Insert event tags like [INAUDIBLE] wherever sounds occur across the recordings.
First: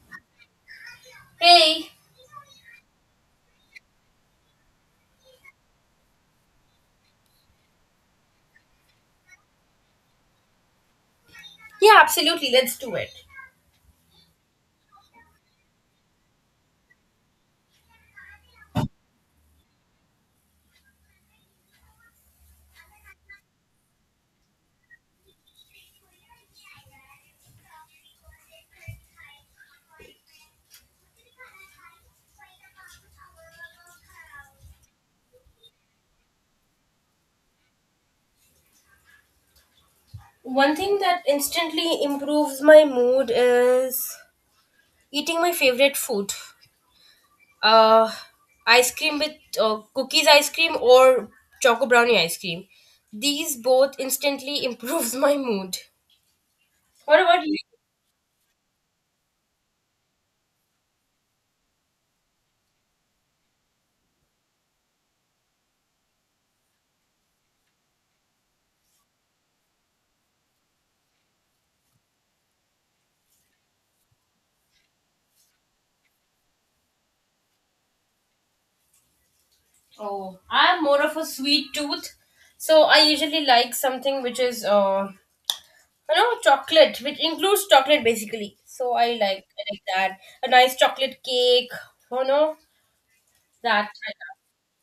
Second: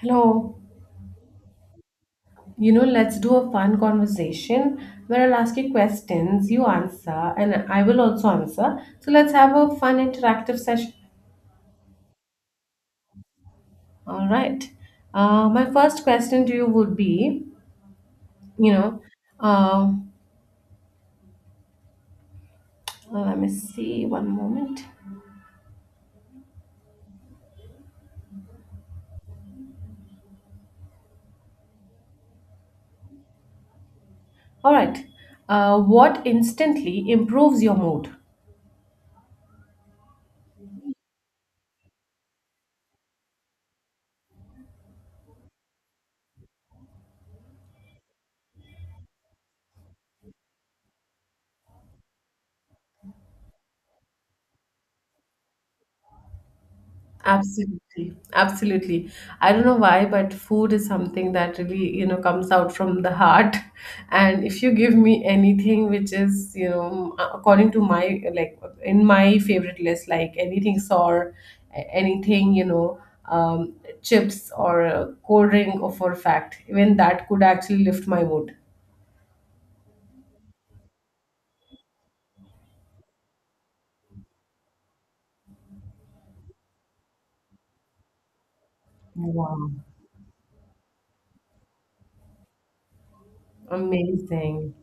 Hello. Hey, You know, let's do a fun conversation where I'll ask you questions, you answer, and I will also answer. So let's have a fun interactive session. yeah, absolutely. Let's do it. All right. My first question to you would be, you know, uh, let me see one moment. All right. What instantly improves your mood? One thing that instantly improves my mood is eating my favorite food. Uh, ice cream with cookies ice cream or choco brownie ice cream. These both instantly [LAUGHS] improves my mood. What about you? Absolutely, absolutely. I don't know why, but food is something that really, you know, comes out from the heart. [LAUGHS] And if you give me anything which is, you know, according to my like in my favorite list, like anything sour, anything, um, chips or a cold drink, or for a fact, even that could actually lift my mood. Oh, I'm more of a sweet tooth. So I usually like something which is you know chocolate, which includes chocolate basically. So I Wow. like that. A nice chocolate cake, you know, that Amazing.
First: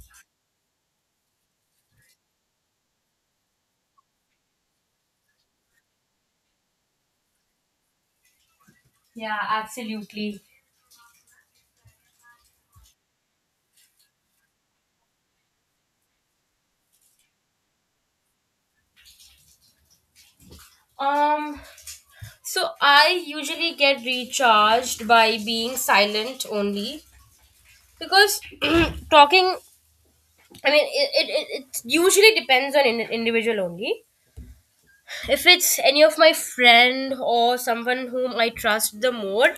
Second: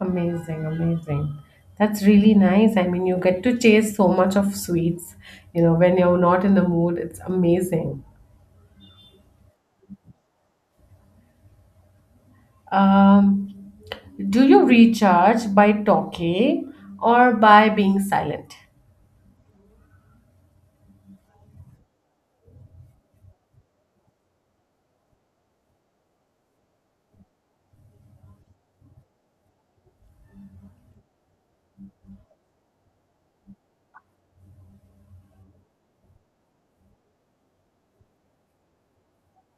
Amazing, amazing. That's really nice. I mean, you get to chase so much of sweets, you know, when you're not in the mood. It's amazing. yeah, absolutely. Um, do you recharge by talking or by being silent? um so I usually get recharged by being silent only because [CLEARS THROAT] talking, I mean it usually depends on in individual only. If it's any of my friend or someone whom I trust, the more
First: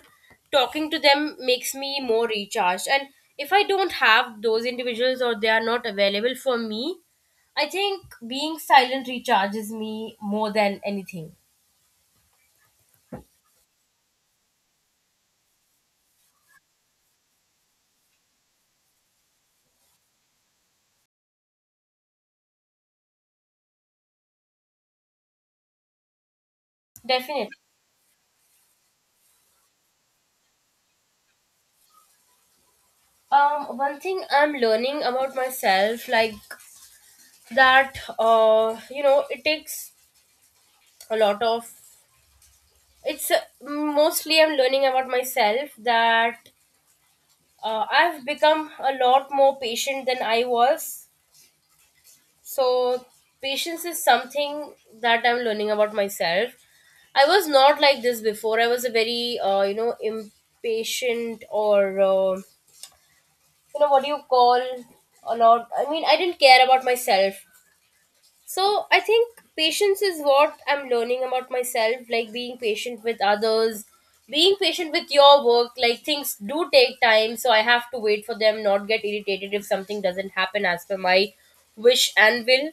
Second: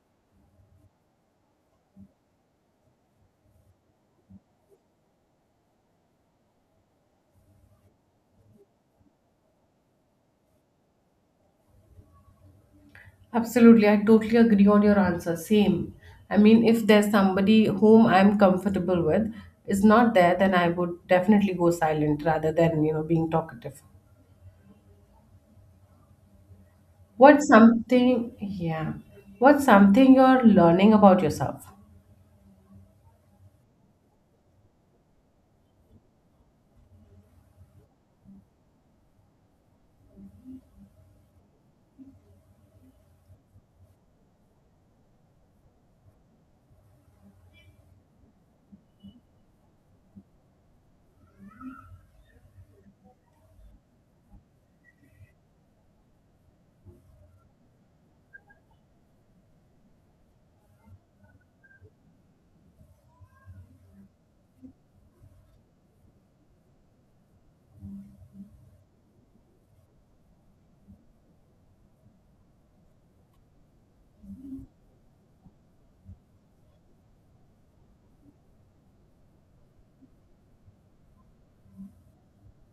talking to them makes me more recharged. And if I don't have those individuals or they are not available for me, I think being silent recharges me more than anything. Absolutely, I totally agree on your answer. Same. I mean, if there's somebody whom I'm comfortable with is not there, then I would definitely go silent rather than, you know, being talkative. What's Definitely. something, yeah, what's something you're learning about yourself? One thing I'm learning about myself, like you know, it takes a lot of. It's mostly I'm learning about myself that I've become a lot more patient than I was. So patience is something that I'm learning about myself. I was not like this before. I was a very, you know, impatient or, you know, what do you call a lot? I mean, I didn't care about myself. So I think patience is what I'm learning about myself, like being patient with others, being patient with your work. Like things do take time, so I have to wait for them, not get irritated if something doesn't happen as per my wish and will.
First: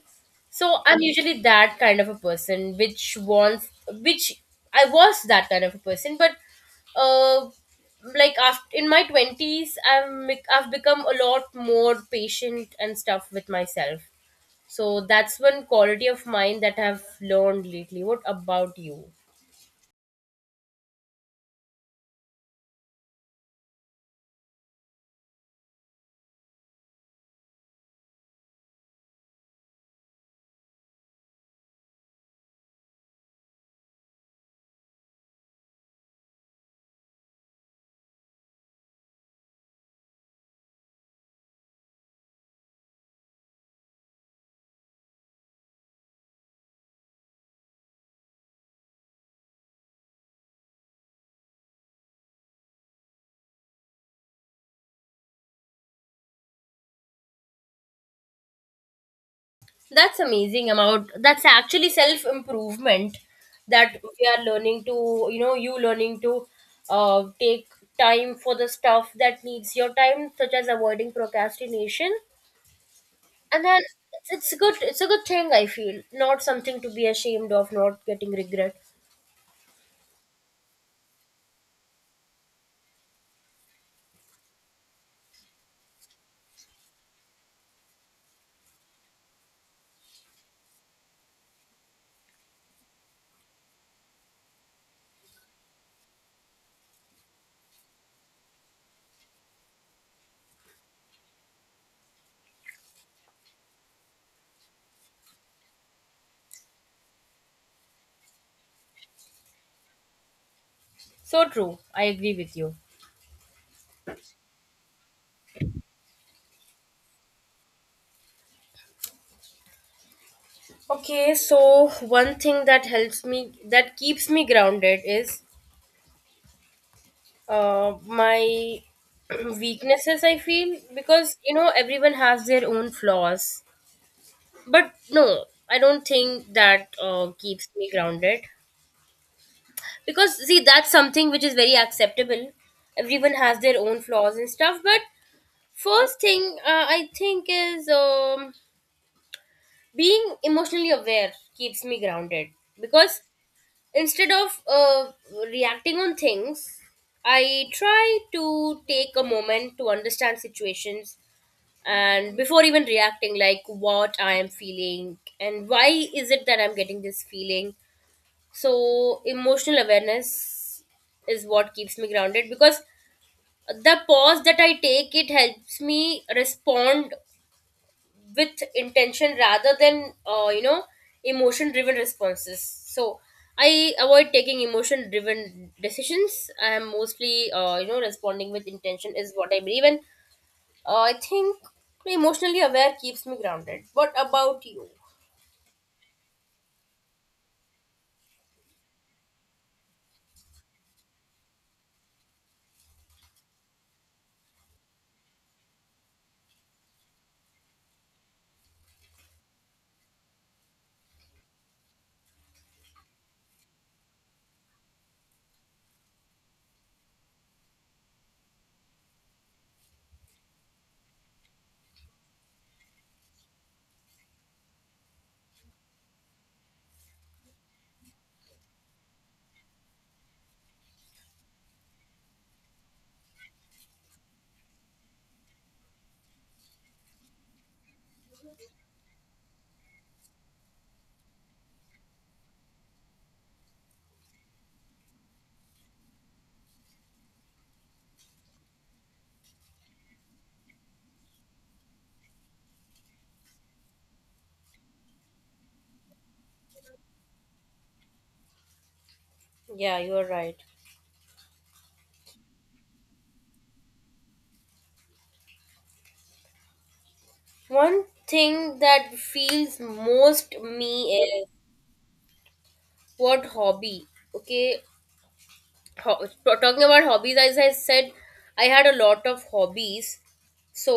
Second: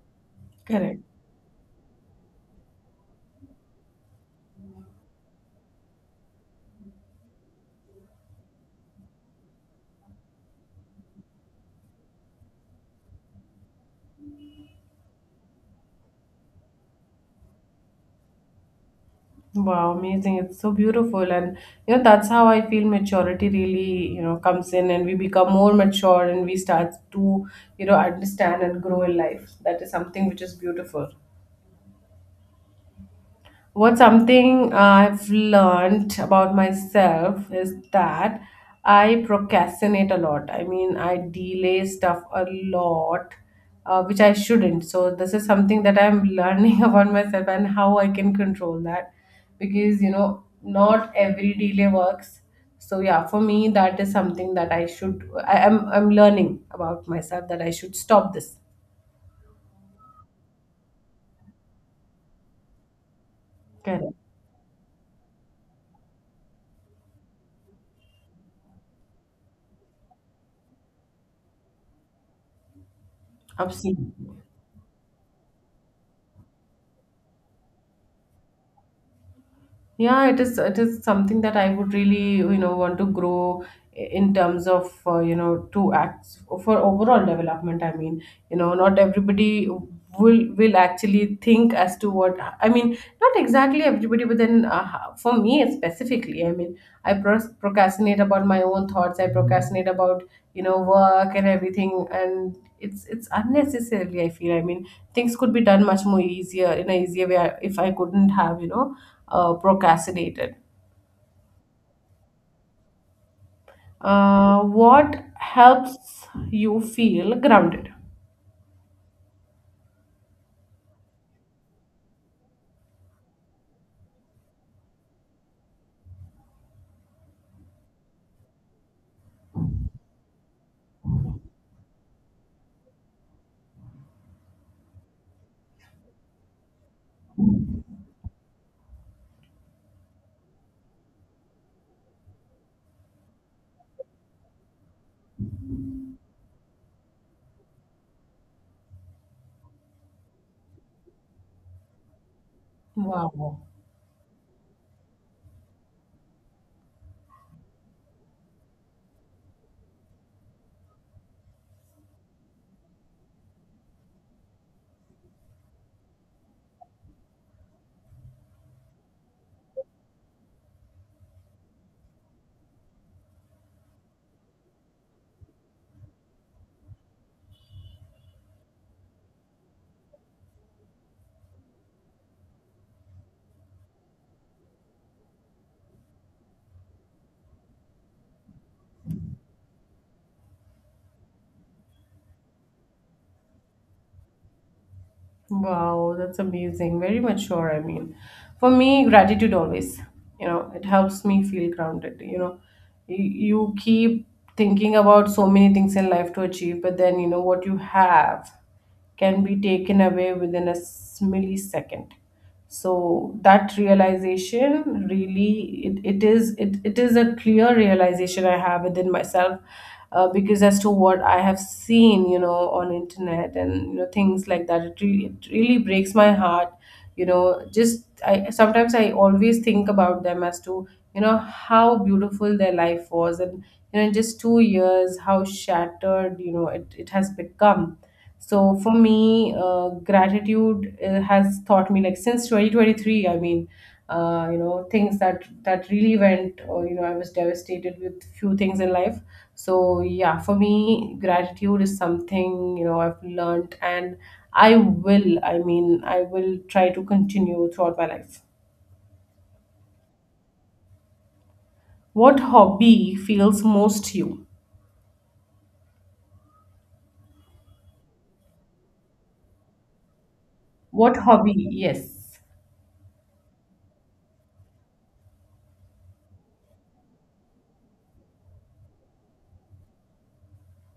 So Correct. I'm usually that kind of a person, which wants, which I was that kind of a person, but uh, like after in my twenties, have I I've become a lot more patient and stuff with myself. So that's one quality of mine that I've learned lately. What about you? Wow, amazing. It's so beautiful. And, you know, that's how I feel maturity really, you know, comes in and we become more mature and we start to, you know, understand and grow in life. That is something which is beautiful. What something I've learned about myself is that I procrastinate a lot. I mean, I delay stuff a lot, which I shouldn't. So this is something that I'm learning [LAUGHS] about myself and how I can control that, because you know, not every delay works. So yeah, for me, that is something that I should. I am. I'm learning about myself that I should stop this. That's amazing about that's actually self improvement that Correct. we are learning to, you know, you learning to take time for the stuff that needs your time, such as avoiding procrastination, and then Absolutely. it's good, it's a good thing I feel, not something to be ashamed of, not getting regret. Yeah, it is something that I would really, you know, want to grow in terms of you know to act for overall development. I mean, you know, not everybody will actually think as to what I mean. Not exactly everybody, but then for me specifically, I mean, I procrastinate about my own thoughts. I procrastinate about you know work and everything, and it's unnecessarily. I feel. I mean, things could be done much more easier in a easier way if I couldn't have you know procrastinated. So true, I agree with you. What helps you feel grounded? Okay, so one thing that helps me, that keeps me grounded is my [CLEARS THROAT] weaknesses, I feel, because you know everyone has their own flaws. But no, I don't think that keeps me grounded, because see, that's something which is very acceptable. Everyone has their own flaws and stuff, but first thing, I think is, being emotionally aware keeps me grounded. Because Wow. instead of reacting on things, I try to take a moment to understand situations, and before even reacting, like what I am feeling and why is it that I'm getting this feeling. So emotional awareness is what keeps me grounded, because the pause that I take, it helps me respond with intention rather than, you know, emotion driven responses. So I avoid taking emotion driven decisions. I am mostly, you know, responding with intention is what I believe in. I think emotionally aware keeps me grounded. What about you? Wow, that's amazing. Very mature, I mean. For me, gratitude always, you know, it helps me feel grounded. You know, you keep thinking about so many things in life to achieve, but then, you know, what you have can be taken away within a millisecond. So that realization really it is a clear realization I have within myself because as to what I have seen you know on internet and you know things like that it really breaks my heart you know just I sometimes I always think about them as to you know how beautiful their life was and you know in just 2 years how shattered you know it has become so for me, gratitude has taught me like since 2023. I mean, you know, things that really went. Or, you know, I was devastated with few things in life. So yeah, for me, gratitude is something you know I've learned, and I will try to continue throughout my life. Yeah, you are right. What hobby feels most to you? One thing that feels most me What is hobby? Yes. what hobby. Okay. Talking about hobbies, as I said, I had a lot of hobbies. So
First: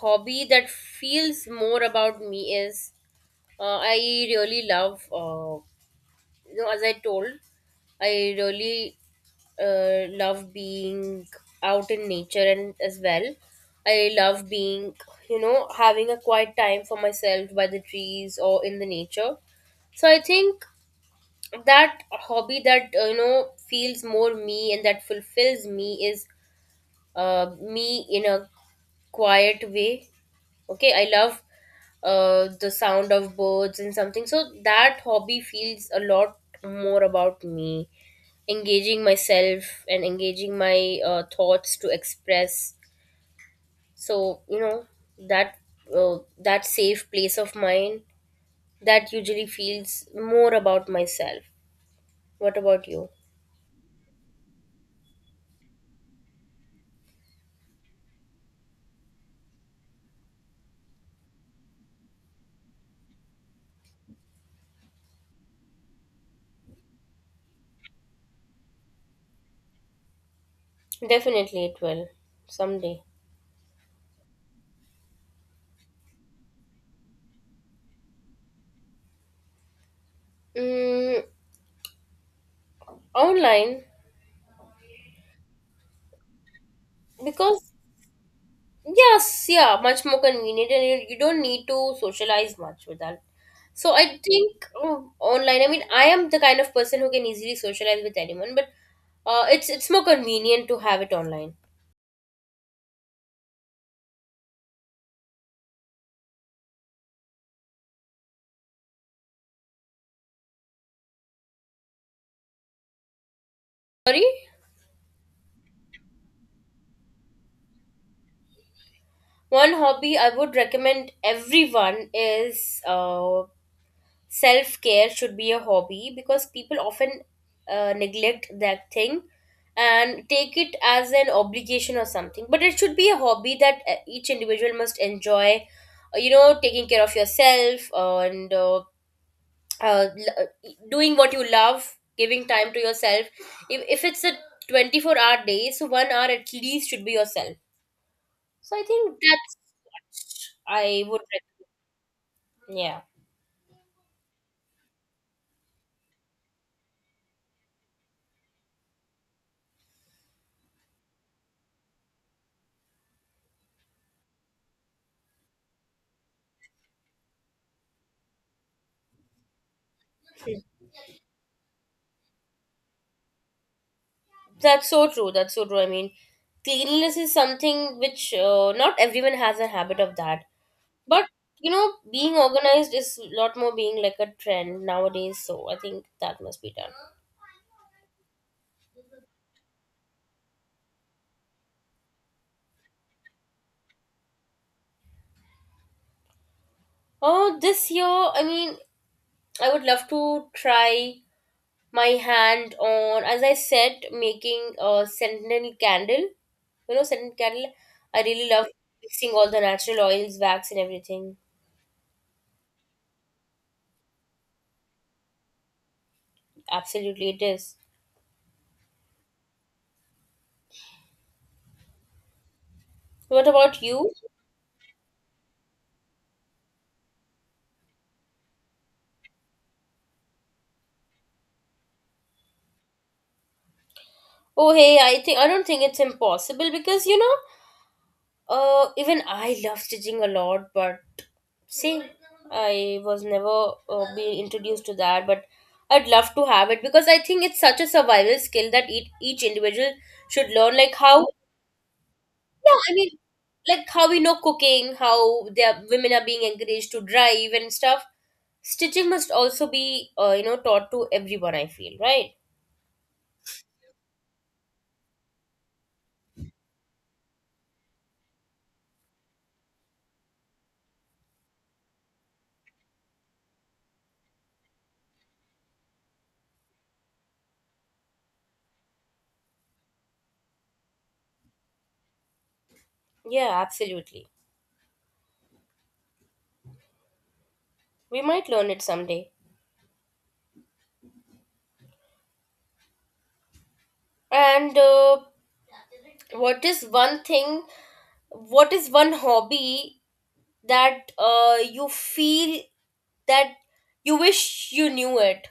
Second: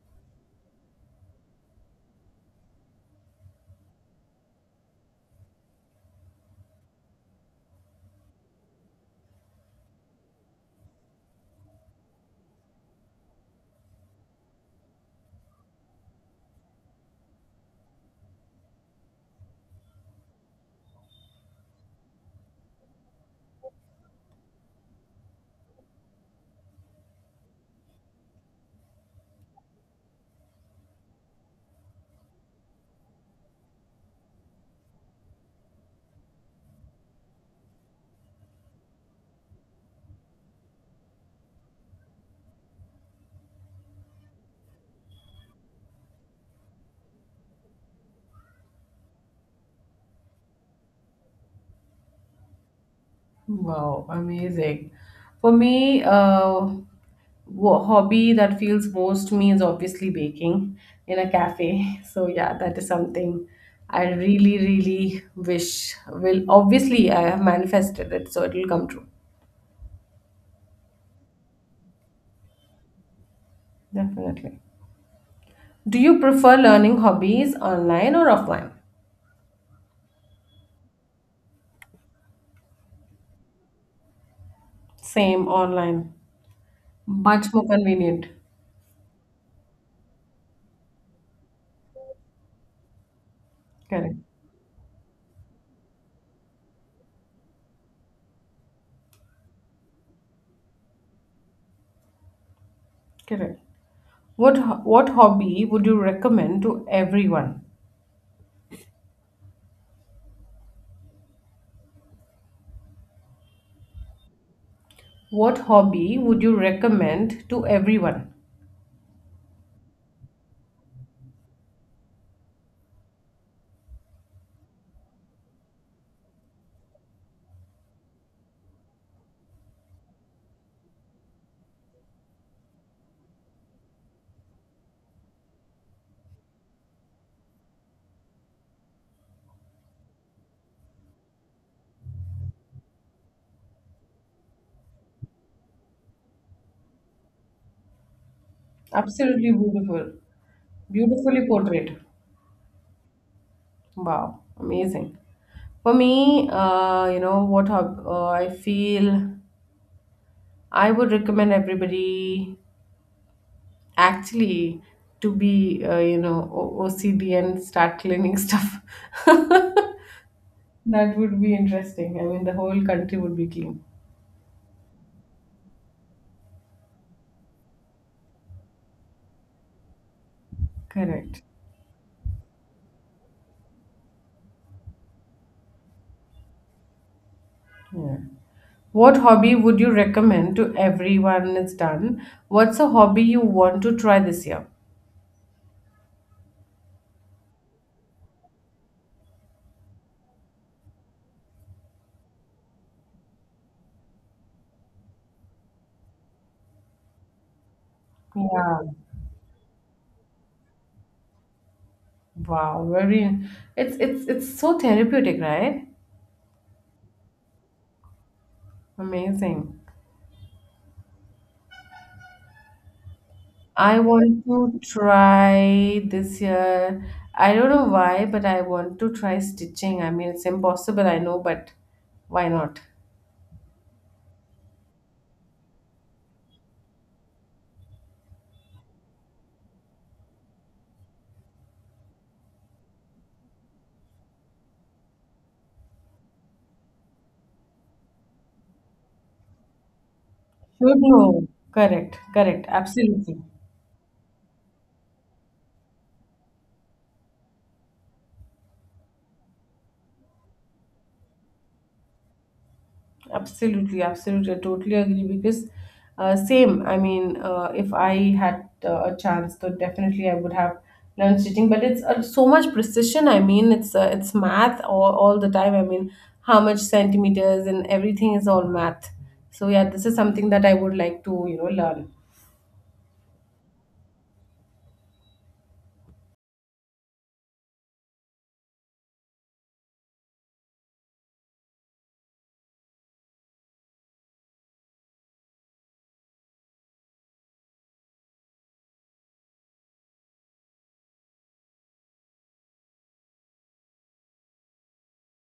hobby that feels more about me is I really love, you know, as I told, I really love being out in nature. And as well, I love being, you know, having a quiet time for myself by the trees or in the nature. So I think that hobby that, you know, feels more me and that fulfills me is me in a quiet way. Okay, I love the sound of birds and something. So that hobby feels a lot more about me, engaging myself and engaging my thoughts to express. So you know that that safe place of mine, that usually feels more about myself. What about you? Wow, amazing. For me, hobby that feels most to me is obviously baking in a cafe. [LAUGHS] So yeah, that is something I really, really wish will. Obviously, I have manifested it, so it will come true. Definitely, it will someday. Definitely. Do you prefer learning hobbies online or offline? Mm, online. Same online. Much more Because convenient. yes, yeah, much more convenient, and you don't need to socialize much with that. So Correct. I think, online. I mean, I am the kind of person who can easily socialize with anyone, but it's more convenient to have it online. Correct. What hobby would you recommend to everyone? Sorry, What hobby would you recommend to everyone? one hobby I would recommend everyone is self care should be a hobby, because people often neglect that thing and take it as an obligation or something, but it should be a hobby that each individual must enjoy, you know, taking care of yourself, doing what you love, giving time to yourself. If it's a 24-hour day, so 1 hour at least should be yourself. So I think Absolutely that's beautiful. what I would Beautifully portrayed. recommend. Yeah. Wow, amazing. For me, you know, I feel I would recommend everybody actually to be, you know, OCD and start cleaning stuff. [LAUGHS] That would be interesting. I mean, the whole country would be clean. That's so true. That's so true. I mean, cleanliness is something which, not everyone has a habit of that. But Correct. you know, being organized is a lot more being like a trend nowadays. So I think that must be done. Yeah. What hobby would you recommend to everyone is done? What's a hobby you want to try this year? Oh, this year, I mean, I would love to try my hand on, as I said, making a scented candle. You know, scented candle. I really love Yeah. mixing all the natural oils, wax, and everything. Wow, very it's so therapeutic, right? Absolutely, it is. Amazing. What about I you? want to try this year. I don't know why, but I want to try stitching. I mean, it's impossible, I know, but why not? Oh, hey, I think I don't think it's impossible, because you know, even I love stitching a lot, but see, I was never being introduced to that, but I'd love to have it, because I think it's such a survival skill that each individual should learn, like Should how, know. Correct, correct, yeah, I mean, absolutely. like how we know cooking, how their women are being encouraged to drive and stuff. Stitching must also be, you know, taught to everyone, I feel, right? Absolutely, absolutely. I totally agree because same. I mean, if I had a chance, though, definitely I would have learned stitching. But it's so much precision. I mean, it's math all the time. I mean, how much centimeters and everything is all math. So yeah, this is something that I would like to you know learn. Yeah, absolutely. We might learn it someday. And what is one thing what is one hobby that, you feel that you wish you knew it,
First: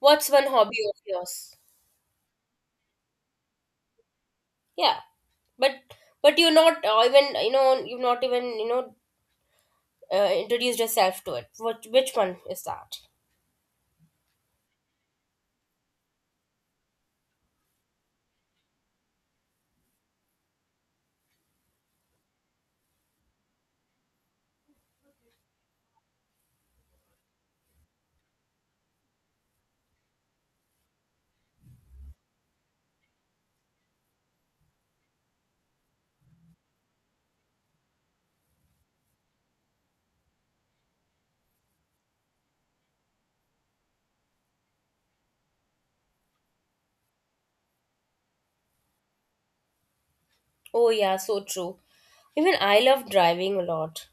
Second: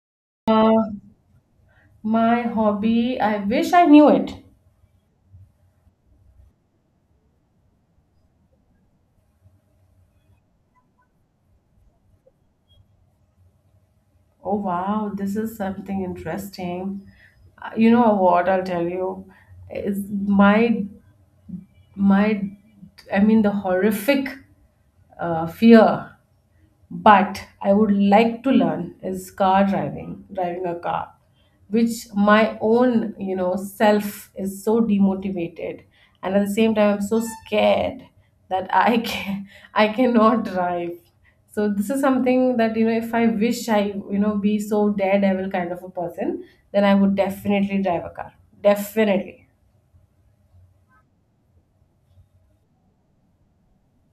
what's one Uh, hobby of yours. my hobby. I wish I knew it. Yeah, but but you're not, even you know, you've not even you know, introduced yourself to it, what which one is that. Oh wow, this is something interesting. You know what? I'll tell you. Is my my I mean the horrific fear but I would like to learn is car driving driving a car which my own you know self is so demotivated and at the same time I'm so scared that I can [LAUGHS] I cannot drive so this is something that you know if I wish I you know be so daredevil kind of a person then I would definitely drive a car. Definitely. Oh yeah, so true, even I love driving a lot.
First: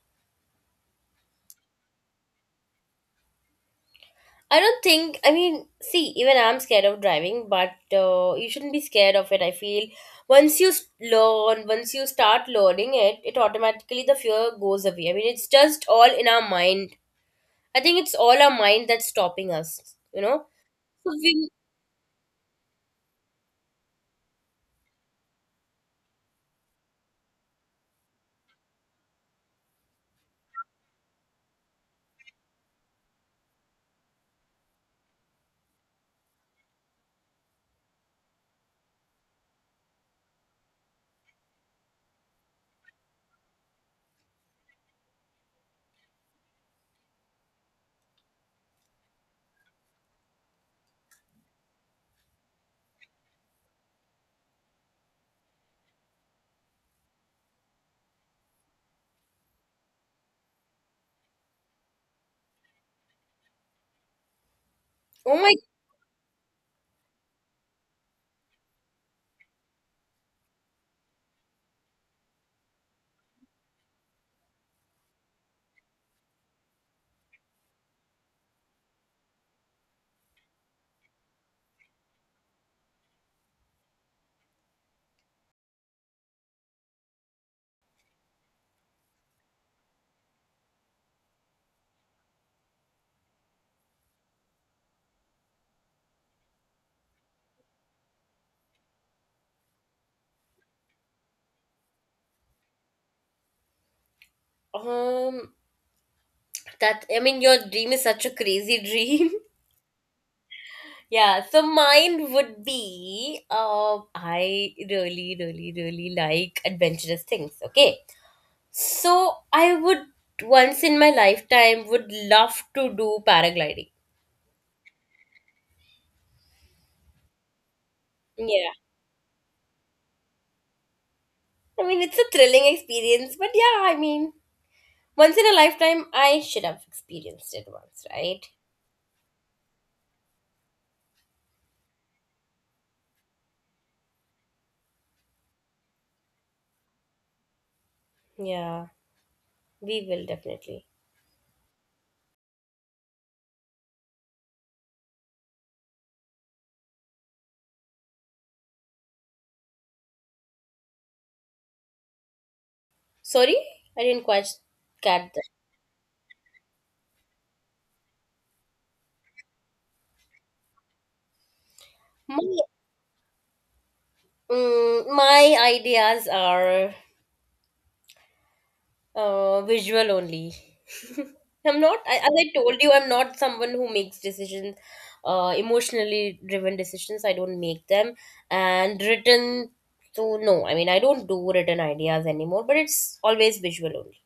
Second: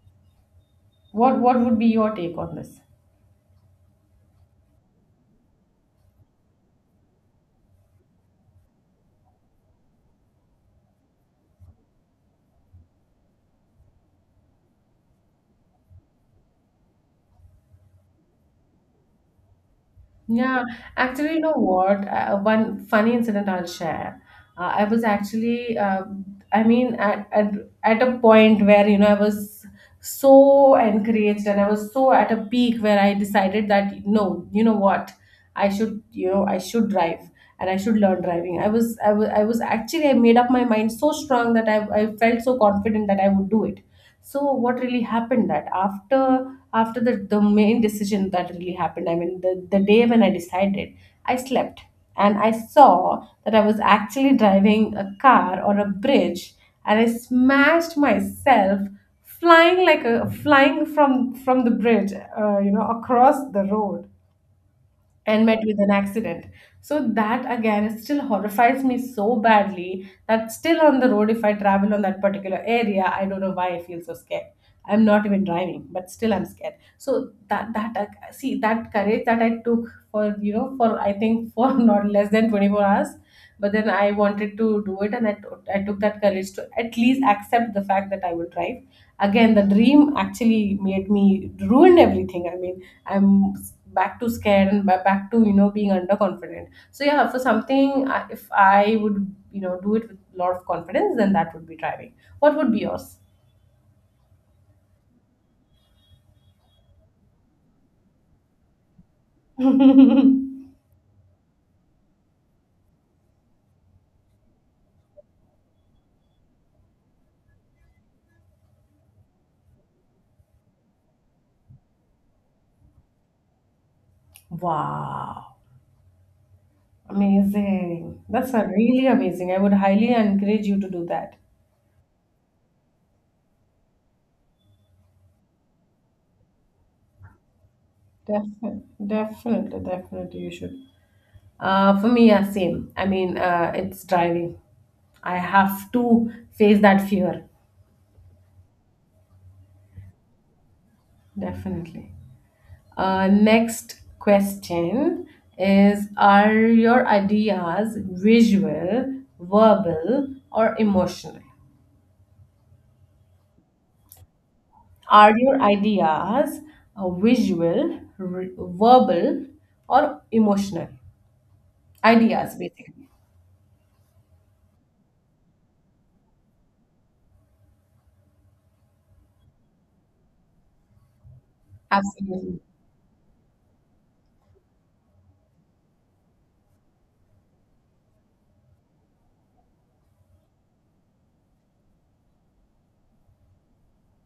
What would be your take on this? I don't think, I mean, see, even I'm scared of driving, but you shouldn't be scared of it. I feel once you learn, once you start learning it, it automatically the fear goes away. I mean, it's just all in our mind. I think it's all our mind that's stopping us, you know? Yeah, So actually, you we, know what? One funny incident I'll share. I was actually, I mean, At a point where, you know, I was so encouraged and I was so at a peak where I decided that no, you know what, I should drive and I should learn driving. I made up my mind so strong that I felt so confident that I would do it. So what really happened that after the main decision that really happened, I mean, the day when I decided, I slept and I saw that I was actually driving a car on a bridge and I smashed myself flying like a flying from the bridge you know across the road oh and my. met with an accident so that again it still horrifies me so badly that still on the road if I travel on that particular area I don't know why I feel so scared I'm not even driving but still I'm scared so that that see that courage that I took for you know for I think for [LAUGHS] not less than 24 hours but then I wanted to do it and I took that courage to at least accept the fact that I will drive again. The dream actually made me ruined everything. I mean I'm back to scared and back to you know being underconfident so yeah for something if I would you know do it with a lot of confidence then that would be driving. What would be yours? um, that, I mean, your dream is such a crazy dream. [LAUGHS] [LAUGHS] Yeah, so mine would be, I really, really, really like adventurous things, okay? So I would once in my lifetime would love to do paragliding. Wow, amazing. That's a Yeah. really amazing. I would highly encourage you to do that. I mean, it's a thrilling experience, but yeah, I mean, once in a lifetime, I should have experienced it once, right? Definitely, definitely, definitely, you should. For me, yeah, same. I mean, it's driving. I have to face that fear, Yeah, we will definitely. definitely. Next question is, are your ideas visual, verbal, or emotional? Sorry, I didn't quite get Are that. your ideas visual, verbal, or emotional? My, Ideas, basically. My ideas are visual only. [LAUGHS] I'm not, I, as I Absolutely. told you, I'm not someone who makes decisions, emotionally driven decisions. I don't make them. And written, so no, I mean, I don't do written ideas anymore, but it's always visual only.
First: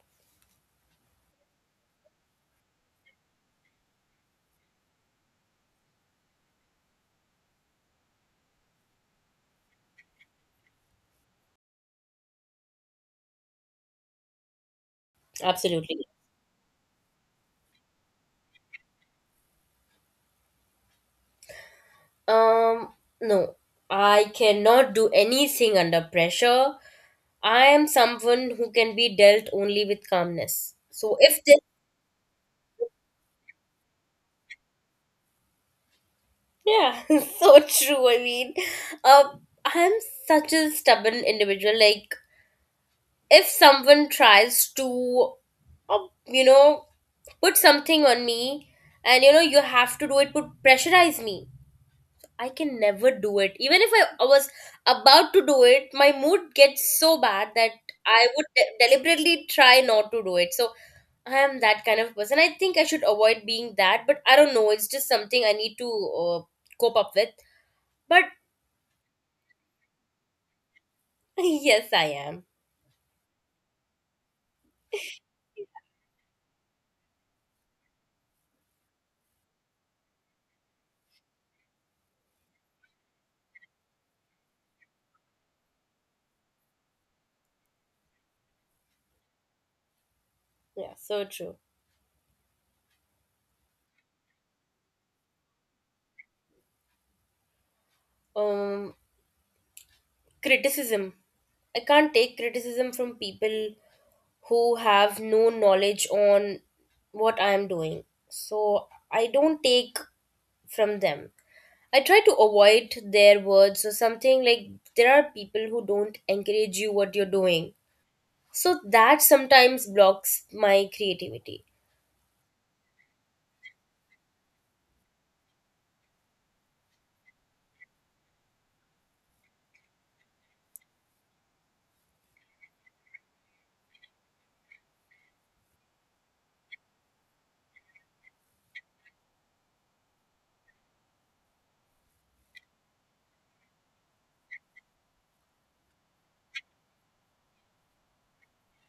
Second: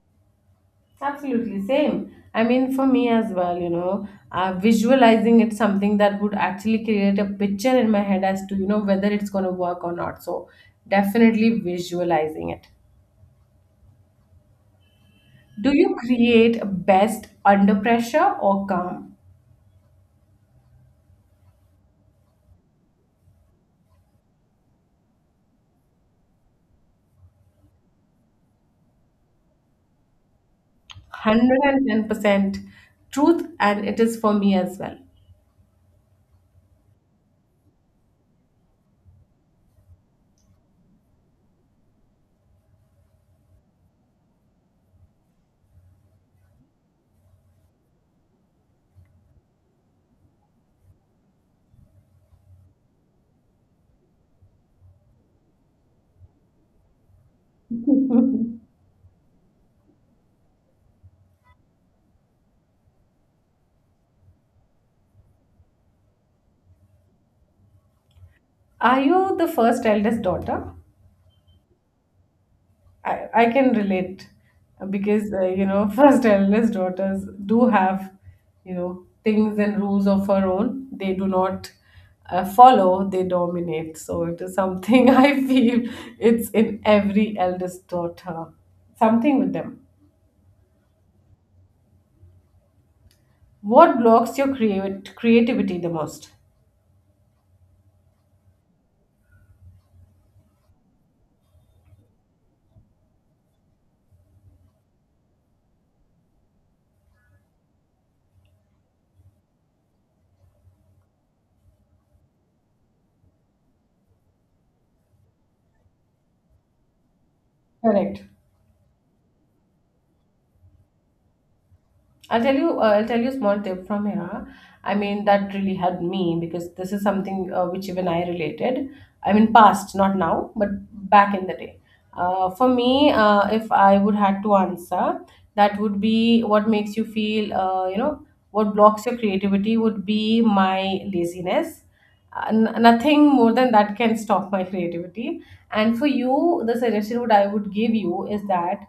Absolutely, same. I mean, for me as well, you know, visualizing it's something that would actually create a picture in my head as to, you know, whether it's going to work or not. So, definitely visualizing it. Do you Absolutely. create best under pressure or calm? Um, no, I cannot do anything under pressure. I am someone who can be dealt only with calmness. So if there's 110% truth, and it is for me as well. yeah, [LAUGHS] so true. I mean, uh, I'm such a stubborn individual. Like, if someone tries to, uh, you know, put something on me and, you know, you have to do it, put pressurize me, I can never do it. Even if I was about to do it, my mood gets so bad that I would [LAUGHS] deliberately try not to do it. So, I am that kind of person. I think I should avoid being that, but I don't know. It's just something I need to cope up with. But Are you the first eldest daughter? [LAUGHS] yes, I am. I can relate because you know [LAUGHS] first eldest daughters do have you know things and rules of her own they do not follow they dominate so it is something [LAUGHS] I feel it's in every eldest daughter something with them. Yeah, so true. What blocks your create creativity the most? Um, criticism. I can't take criticism from people who have no knowledge on what I am doing. So I don't take from them. I try to avoid their words or something like there are people who don't encourage you what you're doing. Correct. So that sometimes blocks my creativity. I'll tell you. I'll tell you a small tip from here. I mean, that really helped me because this is something which even I related. I mean, past, not now, but back in the day. For me, if I would had to answer, that would be what makes you feel. You know, what blocks your creativity would be my laziness. Nothing more than that can stop my [LAUGHS] creativity. And for you, the suggestion would I would give you is that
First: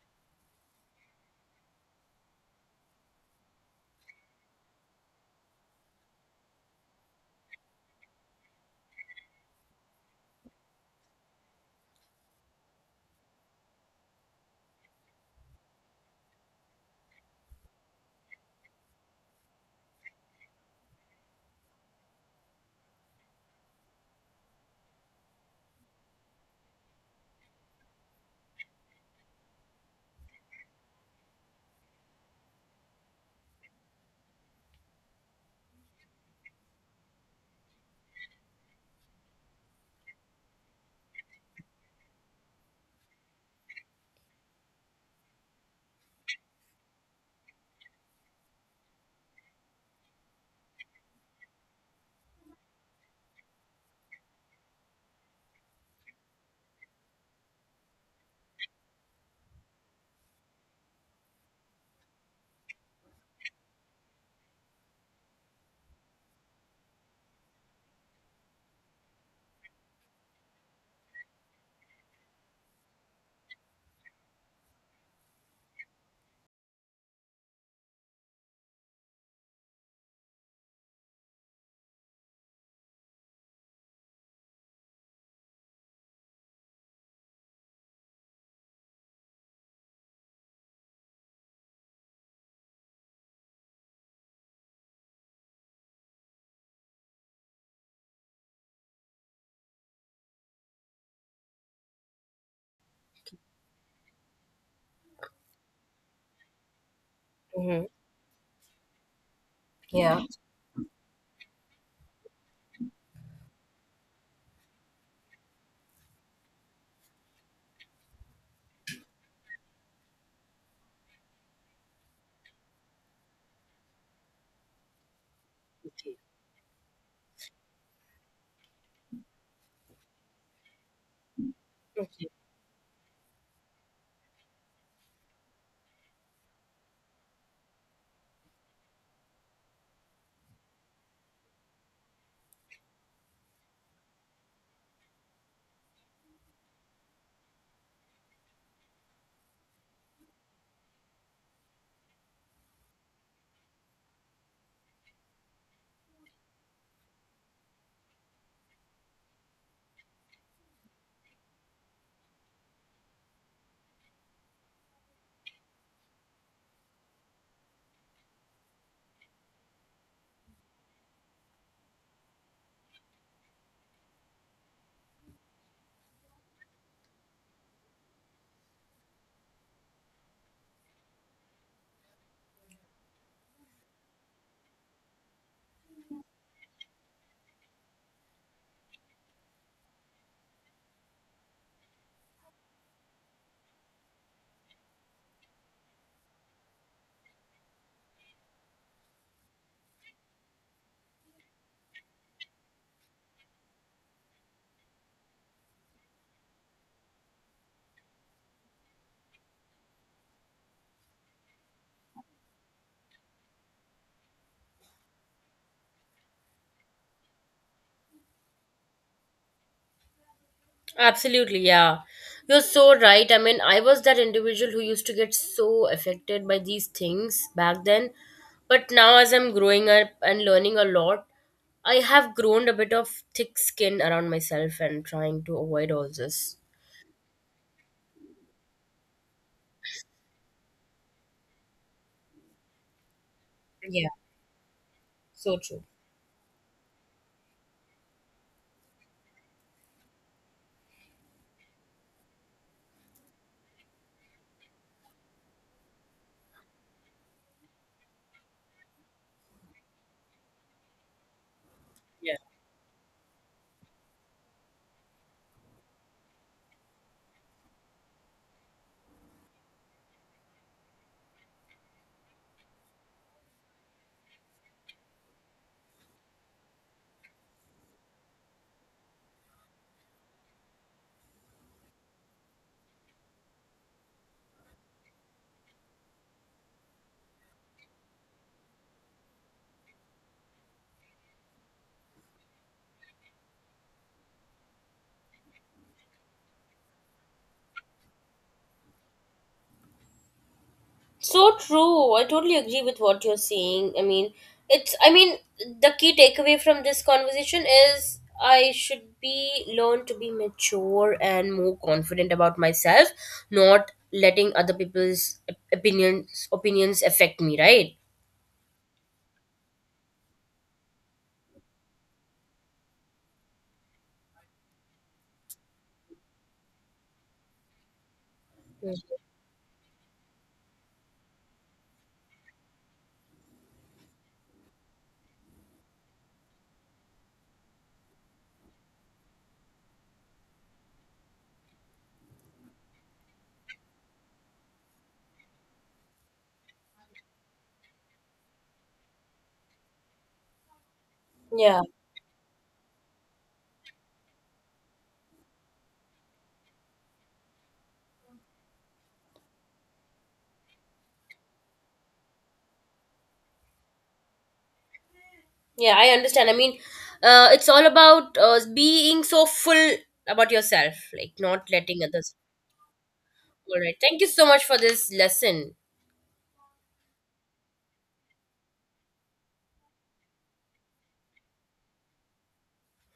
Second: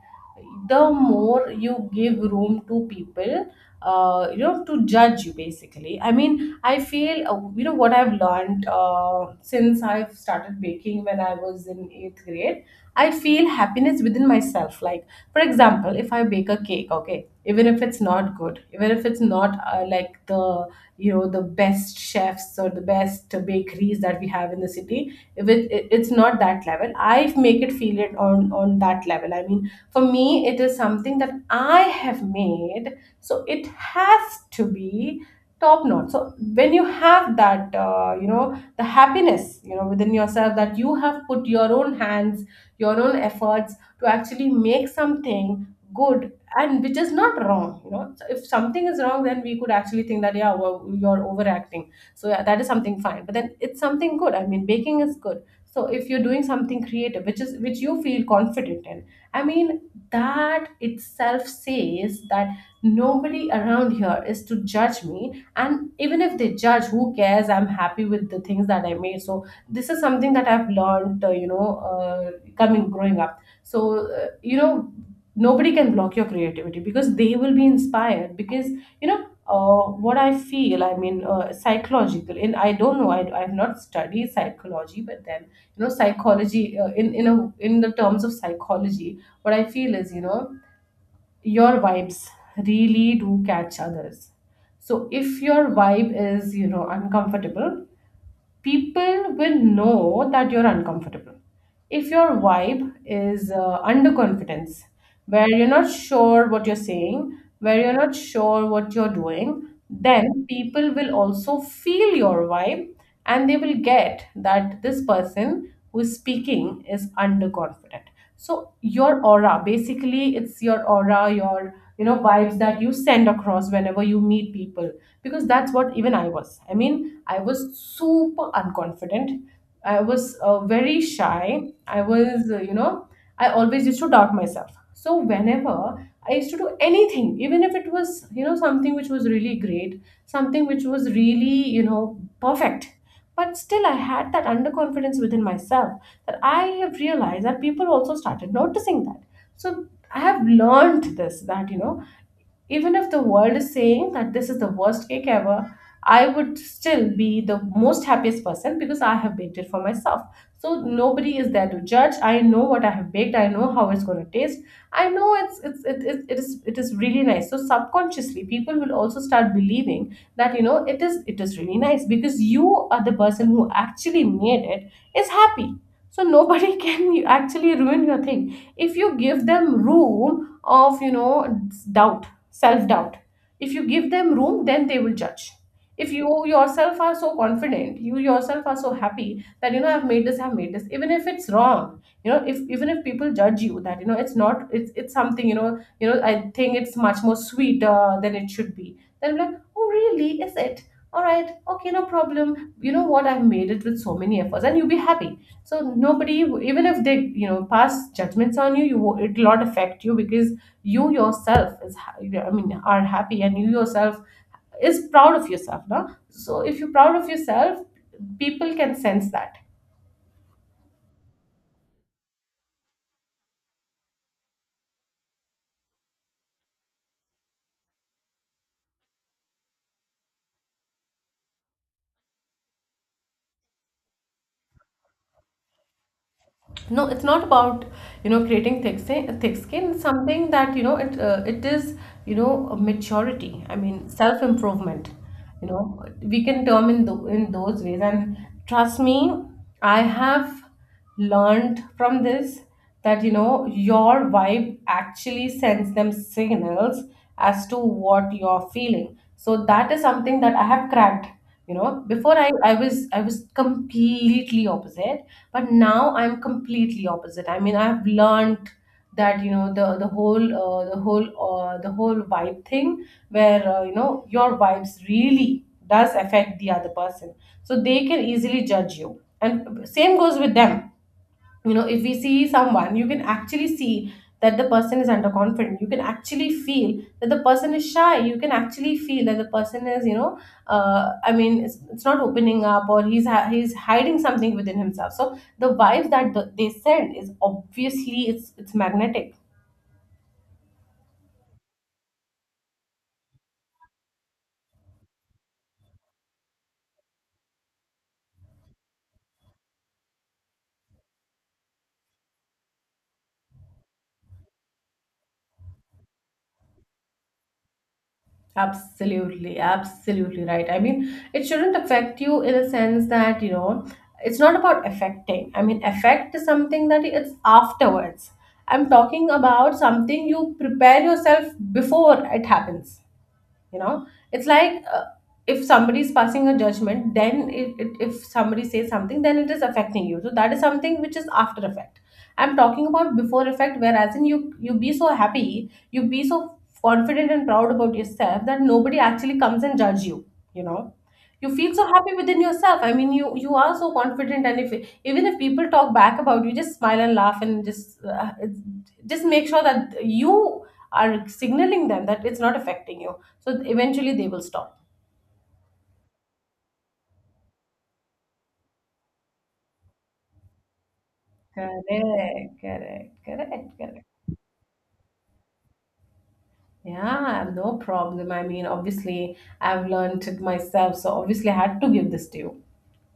the more you give room to people you know, to judge you basically. I feel, you know, what I've learned, since I've started baking when I was in eighth grade, I feel happiness within myself. Like, for example, if I bake a cake, okay, even if it's not good, even if it's not like the, you know, the best chefs or the best bakeries that we have in the city, if it's not that level, I make it feel it on that level. I mean, for me it is something that I have made, so it has to be top notch. So when you have that, you know, the happiness, you know, within yourself, that you have put your own hands, your own efforts to actually make something good, and which is not wrong, you know. So if something is wrong, then we could actually think that, yeah, well, you're overacting, so yeah, that is something fine. But then it's something good. I mean, baking is good. So if you're doing something creative which is which you feel confident in, I mean, that itself says that nobody around here is to judge me. And even if they judge, who cares? I'm happy with the things that I made. So this is something that I've learned, uh, coming growing up. So, you know, nobody can block your creativity, because they will be inspired. Because, you know, what I feel, I mean, psychological. And I don't know, I've not studied psychology, but then, you know, psychology, in a in the terms of psychology, what I feel is, you know, your vibes really do catch others. So if your vibe is, you know, uncomfortable, people will know that you're uncomfortable. If your vibe is underconfidence, where you're not sure what you're saying, where Hmm. you're not sure what you're doing, Yeah. then people will also feel your vibe, and they will get that this person who is speaking is underconfident. So your aura, basically, it's your aura, your, you know, vibes that you send across whenever you meet people. Because that's what even I was. I mean, I was super unconfident. I was very shy. I was, you know, I always used to doubt myself. So whenever I used to do anything, even if it was, you know, something which was really great, something which was really, you know, perfect, but still, I had that underconfidence within myself, that I have realized that people also started noticing that. So I have learned this, that, you know, even if the world is saying that this is the worst cake ever, I would still be the most happiest person, because I have baked it for myself. So nobody is there to judge. I know what I have baked. I know how it's going to taste. I know it's it, it, it is really nice. So subconsciously, people will also start believing that, you know, it is really nice, because you are the person who actually made it is happy. So nobody [LAUGHS] can actually ruin your thing if you give them room of, you know, doubt, self doubt. If you give them room, then they will judge. If you yourself are so confident, you yourself are so happy that, you know, I've made this, even if it's wrong, you know, if even if people judge you that, you know, it's not, it's something, you know, I think it's much more sweeter than it should be, then I'm like, oh really, is it? All right, okay, no problem, you know, what, I've made it with so many efforts and you'll be happy. So nobody, even if they, you know, pass judgments on you, it'll not affect you, because you yourself I mean, are happy, and you yourself is proud of yourself. No, so if you're proud of yourself, people can sense that. Absolutely, yeah. You're so right. I mean, I was that individual who used to get so affected by these things back then. But now, as I'm growing up and learning a lot, I have grown a bit of thick skin around myself and trying to avoid all this. No, it's not about, you know, creating thick skin. It's something that, you know, it is, you know, a maturity. I mean, Yeah, self improvement, so you true. know, we can term in those ways. And trust me, I have learned from this, that, you know, your vibe actually sends them signals as to what you're feeling. So that is something that I have cracked, you know. Before I was, I was completely opposite, but now I'm completely opposite. I mean, I've learned that, you know, the whole, the whole vibe thing, where, you know, your vibes really does affect the other person. So they can easily judge you, and same goes with them. You know, if we see someone, you can actually see that the person is underconfident. You can actually feel that the person is shy. You can actually feel that the person is, you know, I mean, it's not opening up, or he's hiding something within himself. So the vibes that they send is obviously, it's magnetic. So true. I totally agree with what you're saying. I mean, it's I mean, the key takeaway from this conversation is I should be learn to be mature and more confident about myself, not letting other people's opinions affect me, right? Absolutely, absolutely right. I mean, it shouldn't affect you in a sense that, you know, it's not about affecting. I mean, affect is something that it's afterwards. I'm Mhm. talking about something you prepare yourself before it happens. You know, it's like, if somebody is passing a judgment, then if somebody says something, then it is affecting you. So that is something which is after effect. I'm talking about before effect, whereas in you, you be so happy, you be so confident and proud about yourself that nobody actually comes and judge you. You know, you feel Yeah. so happy within yourself. I mean, you are so confident, and if even if people talk back about you, just smile and laugh and just make sure that you are signaling them that it's not affecting you, so eventually they will stop. Yeah, I understand. I mean, it's all about being so full about yourself, like not Correct, letting others. correct, correct, All right. correct. Thank you so much for this lesson. Yeah, no problem. I mean, obviously, I've learned it myself, so obviously, I had to give this to you.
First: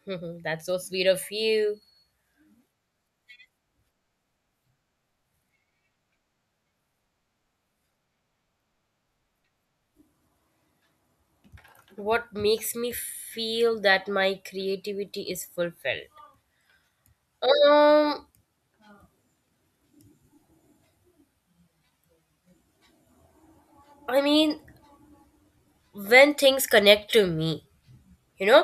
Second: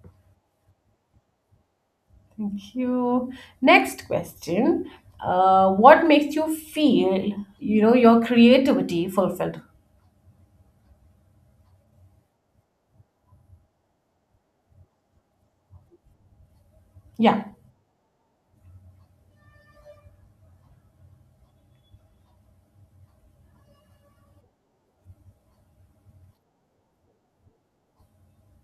[LAUGHS] That's so sweet of you. Thank you. Next question. What makes you feel, you know, your creativity fulfilled? What makes me feel that my creativity is fulfilled? Yeah. um I mean, when things connect to me, you know,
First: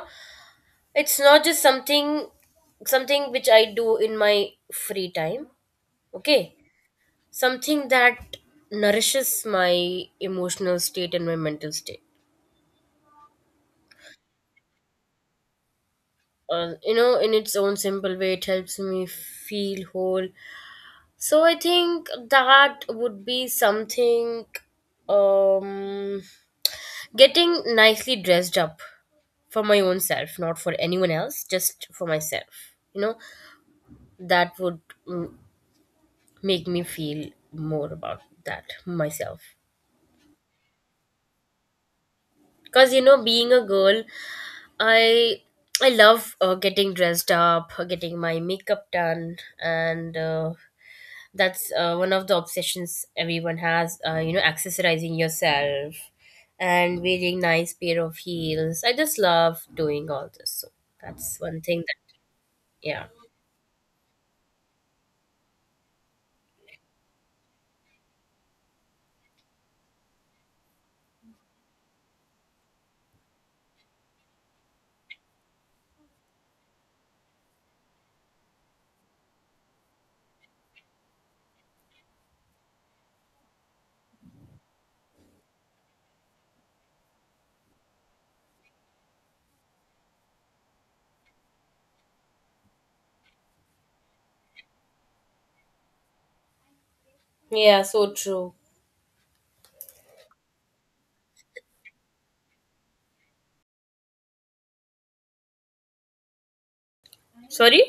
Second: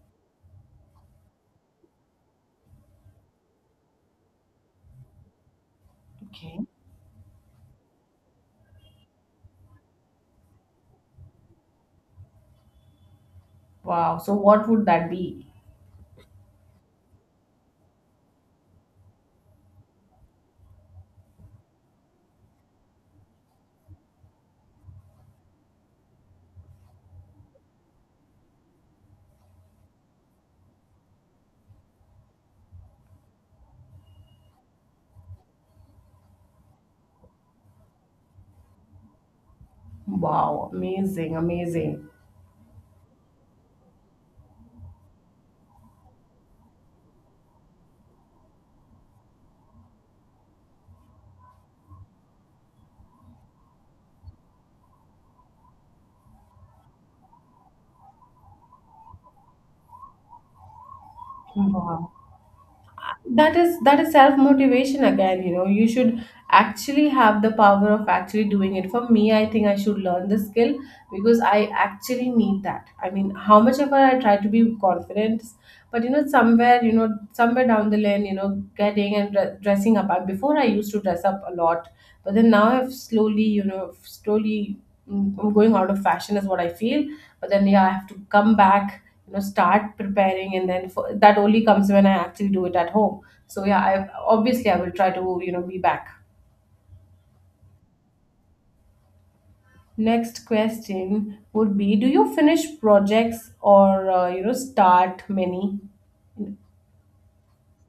it's not just something, something which I do in my free time. Okay, Okay. something that nourishes my emotional state and my mental state, Wow. So, what would that be? You know, in its own simple way, it helps me feel whole. So I think that would be something, um getting nicely dressed up for my own self, not for anyone else, just for myself. You know, that would, mm, make me feel more about that myself. Wow. Amazing. Amazing. Because, you know, being a girl, I. I love getting dressed up, getting my makeup done, and that's one of the obsessions everyone has. You know, accessorizing yourself and wearing nice pair of heels. I just love doing all this. So that's one thing. Wow. Yeah. That is, that is self motivation again. You know, you should actually have the power of actually doing it. For me, I think I should learn the skill, because I actually need that. I mean, how much ever I try to be confident, but you know, somewhere, you know, somewhere down the lane, you know, getting and dressing up, before I used to dress up a lot, but then now I've slowly, you know, slowly, mm, I'm going out of fashion is what I feel. But then yeah, I have to come back, you know, start preparing, and then that only comes when I actually do it at home. So yeah, I obviously, I will try to, you know, be back. Yeah, so true. Next question would be, do you finish projects, or you know, start many? Sorry?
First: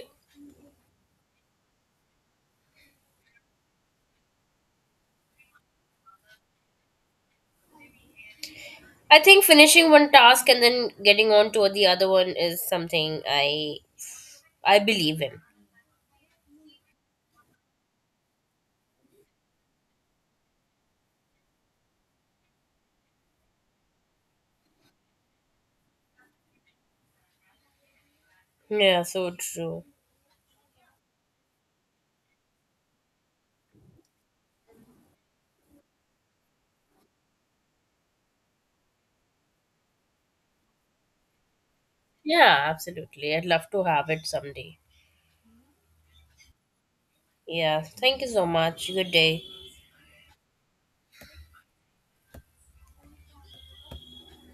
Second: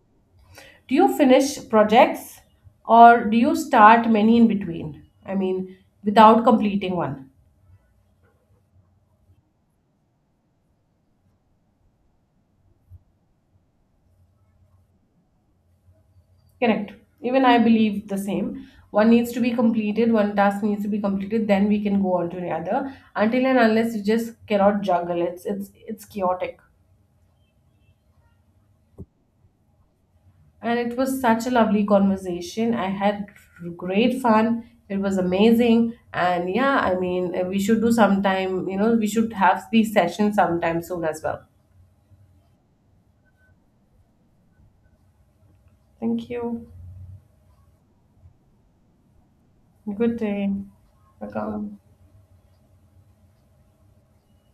Do you finish projects, or do you start many in between? I mean, without completing one. I think finishing one task and then getting on to the other one is something I believe in. Correct. Even I believe the same. One needs to be completed, one task needs to be completed, then we can go on to the other. Until and unless, you just cannot juggle. It's it's chaotic. Yeah, so true. And it was such a lovely conversation. I had great fun. It was amazing. And yeah, I mean, we should do sometime, you know, we should have these sessions sometime soon as well. Yeah, absolutely. I'd love to have it someday. Thank you. Yeah, thank you so much. Good day. Good day. Welcome.